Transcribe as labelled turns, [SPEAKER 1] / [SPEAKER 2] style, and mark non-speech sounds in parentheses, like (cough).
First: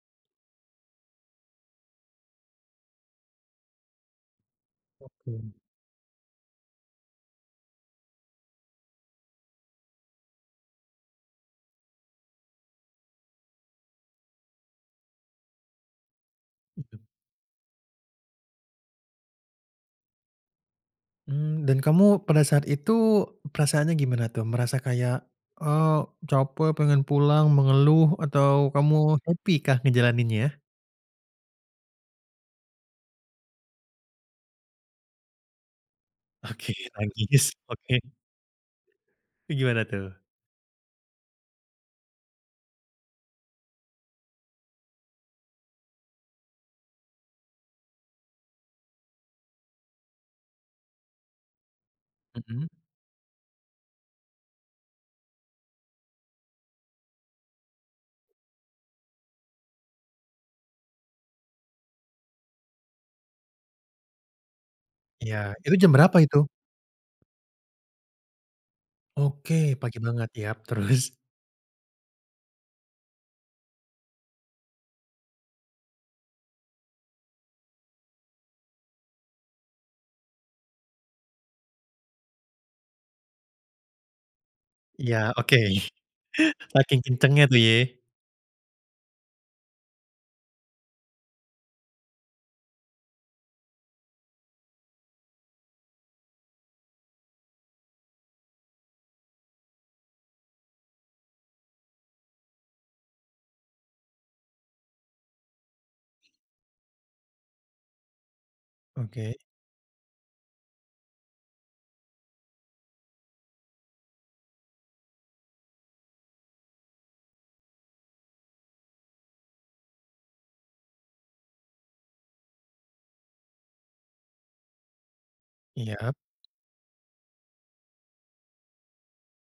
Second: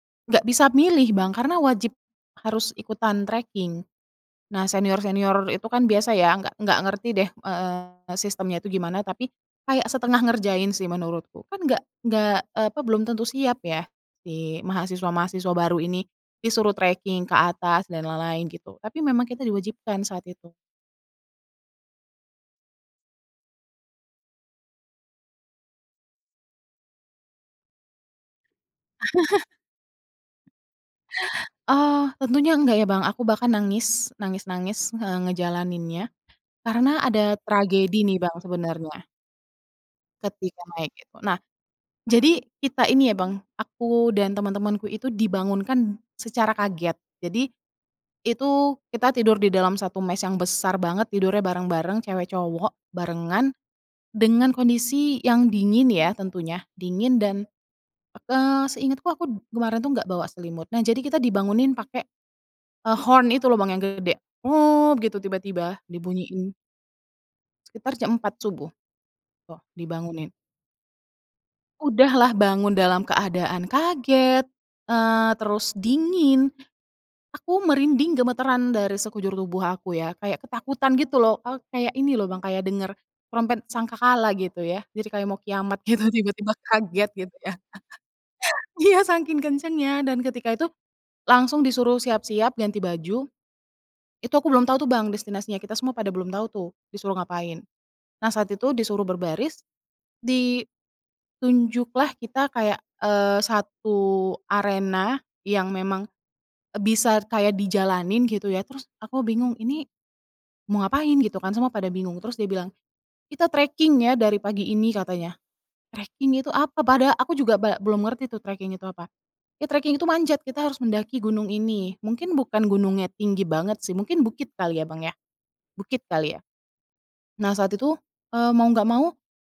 [SPEAKER 1] Nggak bisa milih, Bang, karena wajib harus ikutan treking. Nah,
[SPEAKER 2] Oke.
[SPEAKER 1] senior-senior itu, kan, biasa, ya, nggak nggak ngerti deh, eee, sistemnya itu gimana, tapi kayak setengah ngerjain, sih, menurutku, kan nggak nggak eee, apa, belum tentu siap, ya, si mahasiswa-mahasiswa baru ini. Disuruh
[SPEAKER 2] (chuckles)
[SPEAKER 1] treking ke atas dan lain-lain gitu, tapi memang kita diwajibkan saat itu.
[SPEAKER 2] Mmm, dan kamu pada saat itu perasaannya gimana, tuh? Merasa kayak, eee, capek, pengen pulang, mengeluh atau kamu
[SPEAKER 1] (chuckles)
[SPEAKER 2] happy kah ngejalaninnya?
[SPEAKER 1] Oh, tentunya enggak, ya, Bang, aku bahkan nangis nangis-nangis, nge ngejalaninnya,
[SPEAKER 2] Oke,
[SPEAKER 1] karena ada
[SPEAKER 2] nangis, oke.
[SPEAKER 1] tragedi, nih, Bang, sebenarnya
[SPEAKER 2] E gimana tuh?
[SPEAKER 1] ketika naik itu. Nah, jadi kita ini ya, Bang, aku dan temen-temenku itu dibangunkan secara kaget, jadi, itu kita tidur di dalam satu mess yang besar banget, tidurnya bareng-bareng,
[SPEAKER 2] Mhm.
[SPEAKER 1] cewek-cowok barengan, dengan kondisi yang dingin, ya, tentunya, dingin dan, eee, seingatku aku kemarin tuh nggak bawa selimut. Nah, jadi kita dibangunin pakai, eee, horn itu loh, Bang, yang gede, "Ngop!" Gitu,
[SPEAKER 2] Iya,
[SPEAKER 1] tiba-tiba,
[SPEAKER 2] itu jam berapa itu?
[SPEAKER 1] dibunyiin. Sekitar jam 4.00 subuh, eee,
[SPEAKER 2] Oke, pagi banget,
[SPEAKER 1] dibangunin.
[SPEAKER 2] yap, terus?
[SPEAKER 1] Udah lah bangun dalam keadaan kaget, eee, terus dingin, aku merinding gemetaran dari sekujur tubuh aku ya, kayak ketakutan gitu loh, eee, kayak ini loh, Bang, kayak denger trompet sangkakala, gitu ya, jadi kayak
[SPEAKER 2] Iya,
[SPEAKER 1] mau
[SPEAKER 2] oke.
[SPEAKER 1] kiamat
[SPEAKER 2] (chuckles)
[SPEAKER 1] gitu, tiba-tiba
[SPEAKER 2] Saking
[SPEAKER 1] kaget, gitu
[SPEAKER 2] kencengnya,
[SPEAKER 1] ya.
[SPEAKER 2] tuh,
[SPEAKER 1] (laughs)
[SPEAKER 2] ye.
[SPEAKER 1] Iya, sangking kencengnya, dan ketika itu langsung disuruh siap-siap, ganti baju, itu aku belum tau, tuh, Bang, destinasinya kita semua pada belum tau, tuh, disuruh ngapain. Nah, saat itu disuruh berbaris, ditunjuklah kita kayak, eee, 1 arena yang memang, eee, bisa kayak dijalanin, gitu, ya, terus aku
[SPEAKER 2] Oke.
[SPEAKER 1] bingung, "Ini, mau ngapain?" Gitu kan, semua pada bingung, terus dia bilang, "Kita treking, ya, dari pagi ini." Katanya. Treking itu apa, pada aku juga ba belum ngerti tuh, treking itu apa, "Ya, treking itu manjat, kita harus mendaki gunung ini." Mungkin bukan gunungnya tinggi banget, sih, mungkin bukit kali ya, Bang, ya, bukit
[SPEAKER 2] Iya.
[SPEAKER 1] kali, ya. Nah, saat itu, eee, mau nggak mau